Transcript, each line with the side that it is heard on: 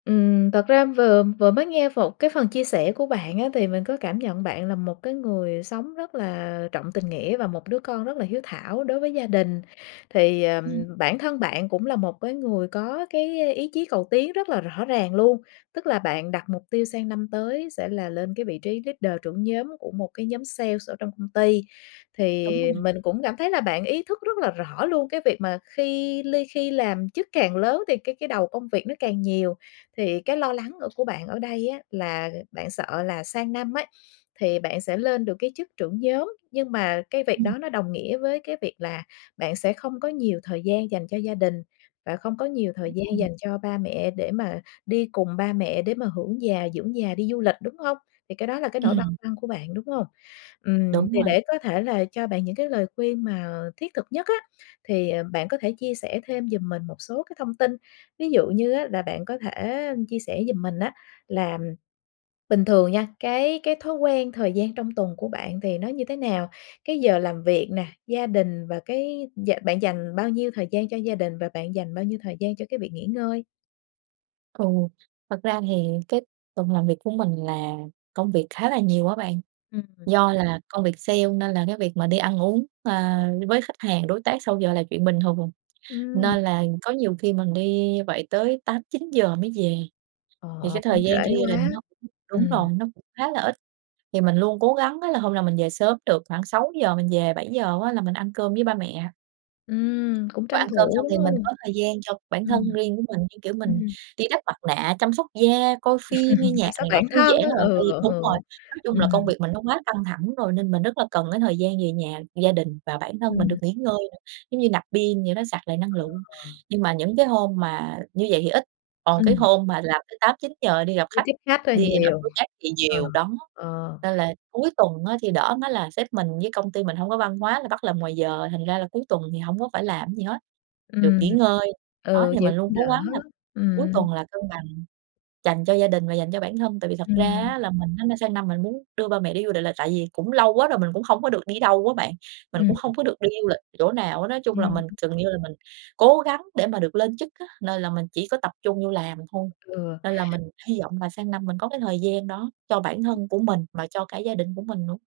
left: Ừm. Thật ra, vừa vừa mới nghe phột một cái phần chia sẻ của bạn á thì mình có cảm nhận bạn là một cái người sống rất là trọng tình nghĩa và một đứa con rất là hiếu thảo đối với gia đình. Thì, ờ,
right: Ừm.
left: bản thân bạn cũng là một cái người có cái ý chí cầu tiến rất là rõ ràng luôn. Tức là bạn đặt mục tiêu sang năm tới sẽ là lên cái vị trí leader, trưởng nhóm của một cái nhóm sale ở trong công ty,
right: Đúng
left: thì
right: rồi.
left: mình cũng cảm thấy là bạn ý thức rất là rõ luôn cái việc mà khi ly khi làm chức càng lớn thì cái cái đầu công việc nó càng nhiều. Thì cái lo lắng ở của bạn ở đây á là bạn sợ là sang năm ấy thì bạn sẽ lên được cái chức trưởng nhóm, nhưng mà cái việc
right: Ừm.
left: đó nó đồng nghĩa với cái việc là bạn sẽ không có nhiều thời gian dành cho gia đình, và không có nhiều thời
right: Đúng
left: gian
right: rồi.
left: dành cho ba mẹ để mà đi cùng ba mẹ, để mà hưởng già, dưỡng già, đi du lịch, đúng hông? Thì cái đó là cái nỗi băn
right: Ừm.
left: khoăn của bạn, đúng hông? Ừm,
right: Đúng
left: thì
right: rồi.
left: để có thể là cho bạn những cái lời khuyên mà thiết thực nhất á thì, ờ, bạn có thể chia sẻ thêm giùm mình một số cái thông tin. Ví dụ như á là bạn có thể chia sẻ giùm mình á là bình thường nha, cái cái thói quen thời gian trong tuần của bạn thì nó như thế nào? Cái giờ làm việc nè, gia đình, và cái dạ bạn dành bao nhiêu thời gian cho gia đình, và bạn dành bao nhiêu thời gian cho cái việc nghỉ ngơi?
right: Ừ, thật ra thì cái tuần làm việc của mình là công việc khá là nhiều á bạn.
left: Ừm.
right: Do là công việc sale nên là cái việc mà đi ăn uống, ờ, với khách hàng, đối tác sau giờ là chuyện bình thường.
left: Ừm.
right: Nên là có nhiều khi mình đi như vậy tới 8:00-9:00 mới về. Thì
left: Ờ,
right: cái
left: cũng
right: thời
left: trễ
right: gian cho gia đình
left: quá,
right: nó cũng đúng
left: ừm.
right: rồi, nó cũng khá là ít. Thì mình luôn cố gắng á là hôm nào mình về sớm được khoảng 6:00 mình về 7:00 á là mình ăn cơm với ba mẹ.
left: Ừm, cũng
right: Và
left: tranh
right: ăn cơm
left: thủ,
right: xong
left: đúng
right: thì mình
left: hông?
right: có thời gian cho bản thân
left: Ừm.
right: riêng của mình, như kiểu, mình
left: Ừm.
right: đi đắp mặt nạ, chăm sóc da, coi phim, nghe
left: Chăm
right: nhạc
left: sóc
right: này nọ,
left: bản
right: thư
left: thân
right: giãn
left: á,
right: á bạn. Tại
left: ừ,
right: vì
left: ừ,
right: đúng rồi, nói chung là công
left: ừm.
right: việc mình nó quá căng thẳng rồi nên mình rất là cần cái thời gian về nhà, gia đình và bản thân mình được
left: Ừm.
right: nghỉ ngơi nữa. Giống như, nạp pin vậy đó, sạc lại năng lượng.
left: Ừ.
right: Nhưng mà những cái hôm mà như vậy thì ít, còn cái
left: Ừm.
right: hôm mà làm tới 8:00-9:00, đi gặp
left: Đi
right: khách,
left: tiếp khách hơi
right: đi gặp
left: nhiều.
right: đối tác thì
left: Ờ,
right: nhiều, đó.
left: ờ.
right: Nên là cuối tuần á thì đỡ, nó là sếp mình với công ty mình hông có văn hóa là bắt làm ngoài giờ, thành ra là cuối tuần thì hổng có phải làm cái gì hết, được
left: Ừm,
right: nghỉ ngơi. Đó,
left: ừ,
right: thì
left: vậy
right: mình luôn
left: cũng
right: cố
left: đỡ,
right: gắng là cuối
left: ừm.
right: tuần là cân bằng, dành cho gia đình và dành cho bản thân. Tại vì thật ra
left: Ừm.
right: á là mình á sang năm mình muốn đưa ba mẹ đi du lịch, là tại vì cũng lâu quá rồi mình cũng hông có được đi đâu á bạn. Mình
left: Ừm.
right: cũng hông có được đi du lịch chỗ nào hết á. Nói chung
left: Ừm
right: là mình
left: hứm.
right: gần như là mình cố gắng để mà được lên chức á, nên là mình chỉ có tập trung vô làm thôi.
left: Ừ.
right: Nên là mình hy vọng là sang năm mình có cái thời gian đó cho bản thân của mình mà cho cả gia đình của mình nữa.